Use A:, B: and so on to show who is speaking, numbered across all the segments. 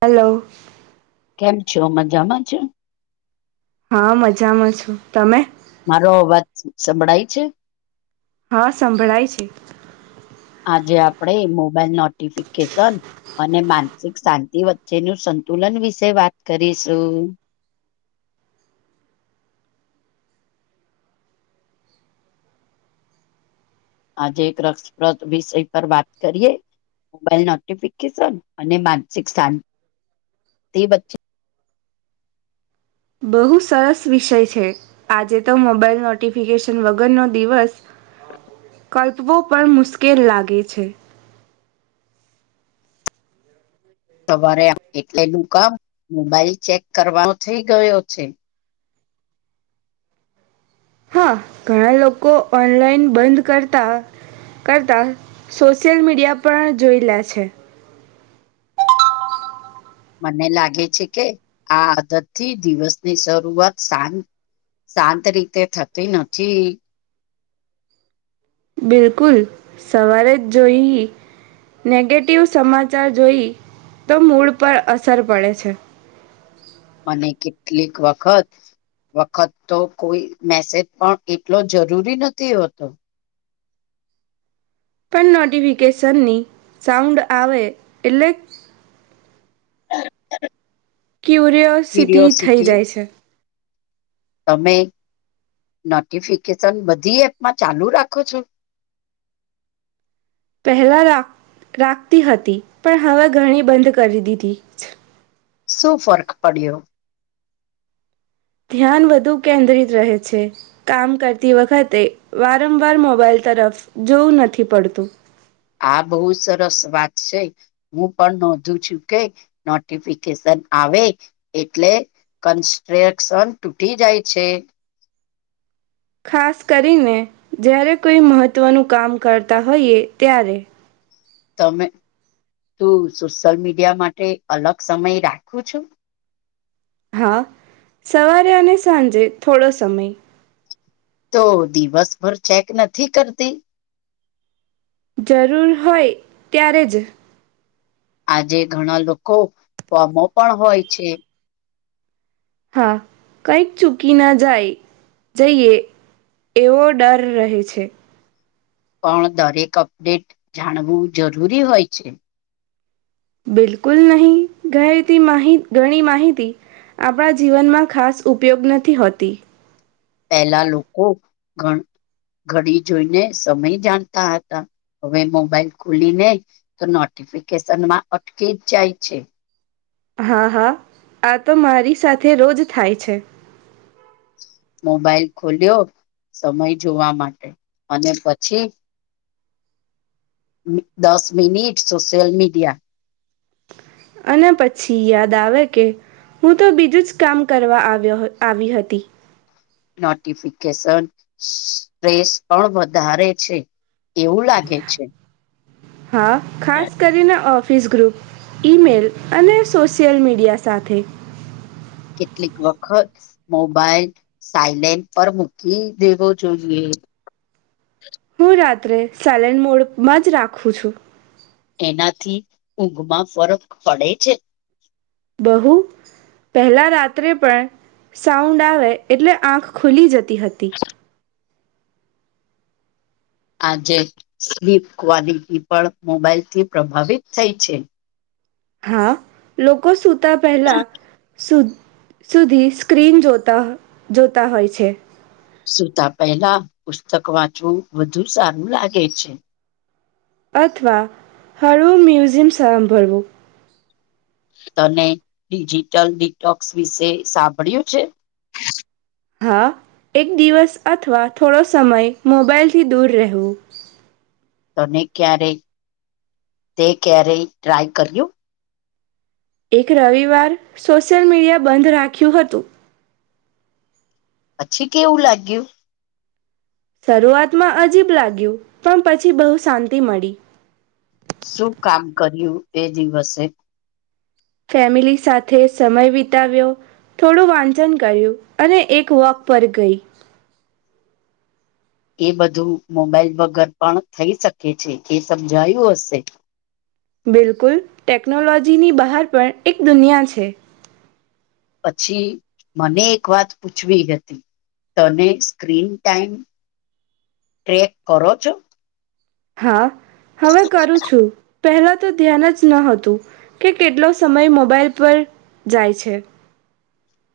A: Hello.
B: કેમ છો મજામાં છો?
A: હા મજામાં છુ તમે.
B: મારો અવાજ સંભળાય છે.
A: હા સંભળાય છે.
B: આજે આપડે મોબાઈલ નોટિફિકેશન અને માનસિક શાંતિ વચ્ચે નું સંતુલન વિશે વાત કરીશું. આજે એક રસપ્રદ વિષય પર વાત કરીએ મોબાઈલ નોટિફિકેશન અને માનસિક શાંતિ વચ્ચે
A: બહુ સરસ વિષય છે. આજે તો મોબાઈલ નોટિફિકેશન વગર નો દિવસ. કલ્પવો પણ મુશ્કેલ લાગે છે.
B: સવારે એટલે નું કામ મોબાઈલ ચેક કરવાનો થઇ ગયો છે.
A: હા ઘણા લોકો ઓનલાઈન બંધ કરતા. કરતાં સોશિયલ મીડિયા પણ જોઈ લે છે.
B: મને લાગે છે કે આ આદત થી દિવસની શરૂઆત સારી. શાંત રીતે થતી નથી.
A: બિલકુલ સવારે જ જોઈ. નેગેટિવ સમાચાર જોઈ તો મૂળ પર અસર પડે છે.
B: અને કેટલીક વખત. વખત તો કોઈ મેસેજ પણ એટલો જરૂરી નથી હોતો.
A: પણ નોટિફિકેશનની સાઉન્ડ આવે એટલે.
B: હા [inaudible]
A: ક્યુરિઓસિટી થઈ જાય છે.
B: તમે નોટિફિકેશન બધી એપમાં ચાલુ રાખો છો.
A: પહેલા રાખ રાખતી હતી પણ હવે ઘણી બંધ કરી દીધી.
B: શું ફર્ક પડ્યો.
A: ધ્યાન વધુ કેન્દ્રિત રહે છે. કામ કરતી વખતે વારંવાર મોબાઈલ તરફ જોવું નથી પડતું
B: આ બહુત સરસ વાત છે. હું પણ નોંધું છું કે નોટિફિકેશન આવે. એટલે કન્સ્ટ્રક્શન તૂટી જાય છે.
A: ખાસ કરીને જ્યારે કોઈ મહત્ત્વનું કામ કરતા હોઈએ ત્યારે.
B: તમે તું સોશિયલમીડિયા માટે અલગ સમય રાખો છું.
A: હા સવારે અને સાંજે થોડો સમય.
B: તો દિવસભર ચેક નથી કરતી.
A: જરૂર હોય ત્યારે જ.
B: આજે ઘણા લોકો ફોમો પણ હોય છે.
A: હા કંઈક ચૂકી ના જાય જઈએ. એવો ડર રહે છે.
B: પણ દરેક અપડેટ જાણવું જરૂરી હોય છે.
A: બિલકુલ નહી ગઈ [unintelligible] માહિત ઘણી માહિતી. આપણા જીવનમાં ખાસ ઉપયોગ નથી હોતી.
B: પહેલા લોકો ગણ ઘડી જોઈને સમય જાણતા હતા હવે મોબાઈલ ખોલીને. તો નોટિફિકેશન માં અટકી જ જાય છે.
A: હા હા આ તો મારી સાથે રોજ થાય છે.
B: મોબાઈલ ખોલ્યો સમય જોવા માટે અને પછી. દસ મિનિટ સોશિલ મીડિયા.
A: અને પછી યાદ આવે કે. હું તો બીજું જ કામ કરવા આવ્યો આવી હતી.
B: નોટિફિકેશન સસ સ્ટ્રેસ પણ વધારે છે. એવું લાગે છે.
A: હા ખાસ કરીને ઓફિસ ગ્રુપ. ઇમેલ અને સોશિયલ મીડિયા સાથે.
B: કેટલીક વખત મોબાઈલ સાયલેન્ટ પર મૂકી દેવો જોઈએ.
A: હું રાત્રે સાયલેન્ટ મોડમાં જ રાખું છું.
B: એનાથી ઊંઘમાં ફરક પડે છે.
A: બહુ. પહેલાં રાત્રે પણ સાઉન્ડ આવે એટલે આંખ ખુલી જતી હતી.
B: આજે સ્લીપ ક્વલિટી પણ મોબાઈલ થી પ્રભાવિત થઈ છે.
A: હા લોકો સુતા પેલા સુ સુધી સ્ક્રીન જોતા જોતા હોય છે.
B: સુતા પહેલા પુસ્તક વાંચવું વધુ સારું લાગે છે.
A: અથવા હળવો મ્યુઝિયમ સાભરવું
B: તને ડિજિટલ ડિકટોક્સ વિશે સાંભળ્યું છે.
A: હા એક દિવસ અથવા થોડો સમય મોબાઈલથી દૂર રહેવું.
B: તને ક્યારે તે ક્યારેય ટ્રાય કર્યું.
A: એક રવિવાર સોશિયલ મીડિયા બંધ રાખ્યું હતું.
B: પછી કેવું લાગ્યું.
A: શરૂઆતમાં અજીબ લાગ્યું પણ પછી બહુ શાંતિ મળી.
B: શું કામ કર્યું એ દિવસે.
A: ફેમિલી સાથે સમય વિતાવ્યો. થોડું વાંચન કર્યું અને એક વોક પર ગઈ.
B: એ બધું મોબાઈલ વગર પણ થઈ શકે છે એ સમજાયું હશે.
A: બિલકુલ ટેક્નોલોજીની બહાર પણ એક દુનિયા છે.
B: પછી મને એક વાત પૂછવી હતી. તને સ્ક્રીન્ટીમએ ટ્રેક કરો છો.
A: હા હવે કરું છું. પહેલાં તો ધ્યાન જ ન હતું કે કેટલો સમય મોબાઈલ પર જાય છે.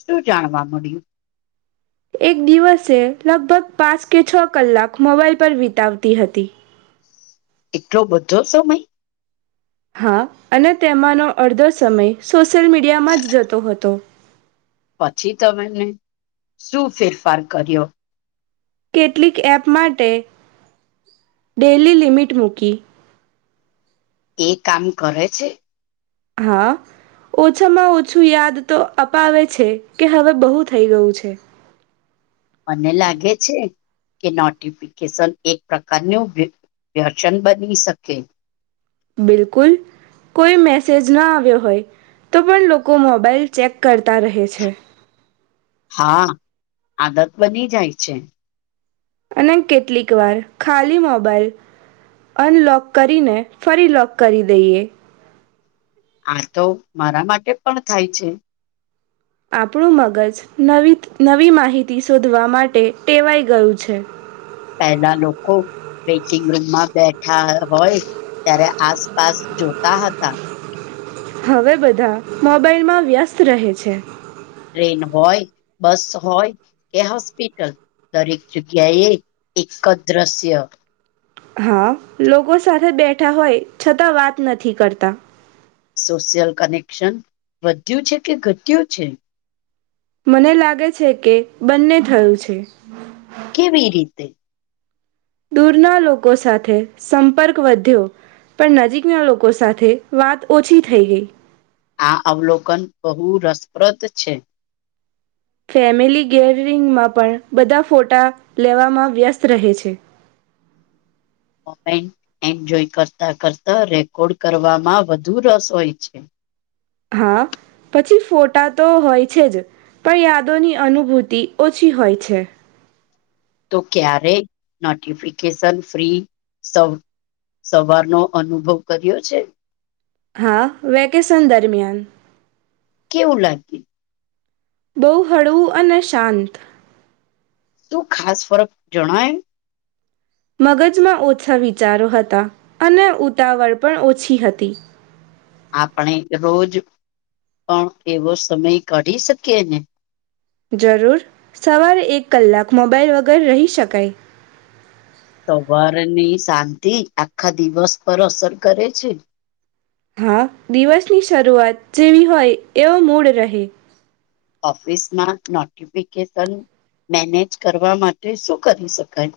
B: શું જાણવા મળ્યું.
A: એક દિવસે લગભગ પાંચ કે છ કલાક મોબાઈલ પર વિતાવતી હતી.
B: એટલો બધો સમય.
A: હા અને તેમાંનો અડધો સમય સોશિયલ મીડિયામાં જ જતો હતો.
B: પછી તમેને શું ફેરફાર કર્યો.
A: કેટલીક એપ માટે ડેલી લિમિટ મૂકી.
B: એ કામ કરે છે.
A: હા. ઓછામાં ઓછું યાદ તો અપાવે છે કે હવે બહુ થઈ ગયું છે.
B: મને લાગે છે કે નોટિફિકેશન એક પ્રકારનું વ્યસન બની શકે.
A: બિલકુલ. કોઈ મેસેજ ન આવ્યો હોય તો પણ લોકો મોબાઈલ ચેક કરતા રહે છે.
B: હા આદત બની જાય છે.
A: અને કેટલીક વાર ખાલી મોબાઈલ અનલોક કરીને ફરી લોક કરી દઈએ.
B: આ તો મારા માટે પણ થાય છે.
A: આપણું મગજ નવી માહિતી શોધવા માટે ટેવાઈ ગયું છે.
B: પહેલા લોકો વેટિંગ રૂમમાં બેઠા હોય ત્યારે આસપાસ જોતા હતા
A: હવે બધા મોબાઈલમાં વ્યસ્ત રહે છે.
B: ટ્રેન હોય બસ હોય કે હોસ્પિટલ દરેક જગ્યા એ એક દ્રશ્ય
A: હા લોકો સાથે બેઠા હોય છતાં વાત નથી કરતા.
B: સોશિયલ કનેક્શન વધ્યું છે કે ઘટ્યું છે.
A: મને લાગે છે કે બંને થયું છે.
B: કેવી રીતે?
A: દૂરના લોકો સાથે સંપર્ક વધ્યો. પણ નજીકના લોકો સાથે વાત ઓછી થઈ ગઈ.
B: આ અવલોકન બહુ રસપ્રદ છે.
A: ફેમિલી ગેધરિંગમાં પણ બધા ફોટા લેવામાં વ્યસ્ત રહે છે.
B: [unintelligible] એન્જોય કરતા કરતા રેકોર્ડ કરવામાં વધુ રસ હોય છે.
A: હા. પછી ફોટા તો હોય છે જ. પણ યાદોની અનુભૂતિ ઓછી હોય છે.
B: તો ક્યારે નોટિફિકેશન ફ્રી સવ્ સવારનો અનુભવ કર્યો છે?
A: હા, વેકેશન દરમિયાન.
B: કેવું લાગ્યું?
A: બહુ હળવું અને શાંત.
B: શું ખાસ ફરક જણાયું?
A: મગજમાં ઓછા વિચારો હતા અને ઉતાવળ પણ ઓછી હતી.
B: આપણે રોજ પણ એવો સમય કાઢી શકીએ ને!
A: જરૂર! સવારે એક કલાક મોબાઈલ વગર રહી શકાય.
B: સવાર ની શાંતિ આખા દિવસ પર અસર કરે છે.
A: હા, દિવસની શરૂઆત જેવી હોય એવો મૂડ રહે.
B: ઓફિસમાં નોટિફિકેશન મેનેજ કરવા માટે શું કરી શકાય?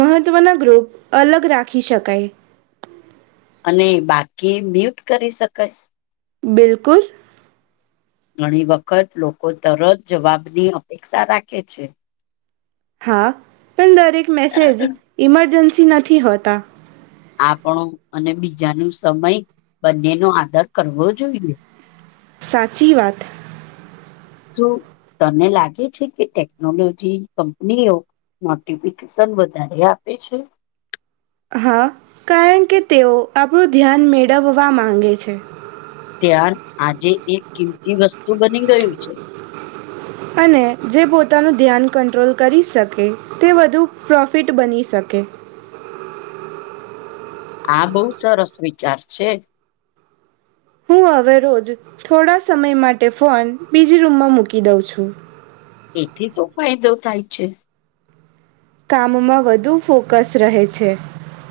A: મહત્વના ગ્રુપ અલગ રાખી શકાય.
B: અને બાકી મ્યુટ કરી શકાય.
A: બિલકુલ.
B: ઘણી વખત લોકો તરત જવાબની અપેક્ષા રાખે છે.
A: હા! પણ દરેક મેસેજ ઇમરજન્સી નથી હોતા.
B: આપણો અને બીજા નો સમય બંને નો આદાર કરવો જોઈએ.
A: સાચી વાત.
B: શું તને લાગે છે કે ટેકનોલોજી કંપનીઓ નોટિફિકેશન વધારે આપે છે?
A: હા, કારણ કે તેઓ આપણું ધ્યાન મેળવવા માંગે છે.
B: ધ્યાન આજે એક કિંમતી વસ્તુ બની ગયું છે.
A: અને જે પોતાનું ધ્યાન કંટ્રોલ કરી શકે તે વધુ પ્રોફિટ બની શકે.
B: આ બહુ સરસ વિચાર છે.
A: હું હવે રોજ થોડા સમય માટે ફોન બીજી રૂમમાં મૂકી દઉં છું.
B: એથી શું ફાયદો થાય છે?
A: કામમાં વધુ ફોકસ રહે છે.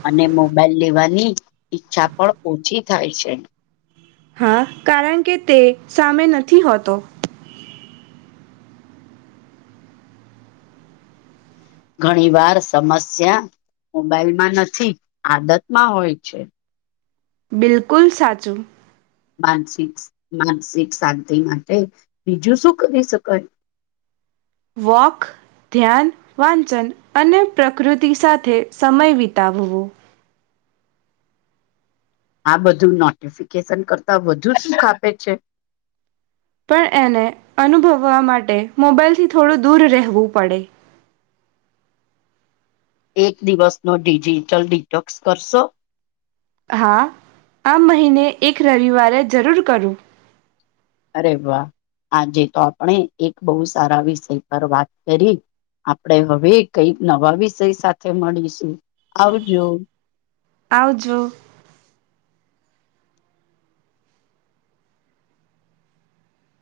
B: અને મોબાઈલ લેવાની ઈચ્છા પણ ઓછી થાય છે.
A: હા! કારણ કે તે સામે નથી હોતો.
B: ઘણી વાર સમસ્યા મોબાઈલમાં નથી, આદતમાં હોય છે.
A: બિલકુલ સાચું.
B: માનસિક માનસિક શાંતિ માટે બીજું શું કરી શકાય?
A: વૉક. ધ્યાન, વાંચન અને પ્રકૃતિ સાથે સમય વિતાવવો.
B: આ બધું નોટિફિકેશન કરતા વધુ સુખ આપે છે.
A: પણ એને અનુભવવા માટે મોબાઈલથી થોડું દૂર રહેવું પડે.
B: એક દિવસ નો ડિજિટલ ડિટોક્સ કરશો?
A: હા આ મહિને એક રવિવારે જરૂર કરું.
B: અરે વાહ આજે તો આપણે એક બહુ સારા વિષય પર વાત કરી આપણેે હવે કઈક નવા વિષય સાથે મળીશું આવજો.
A: આવજો.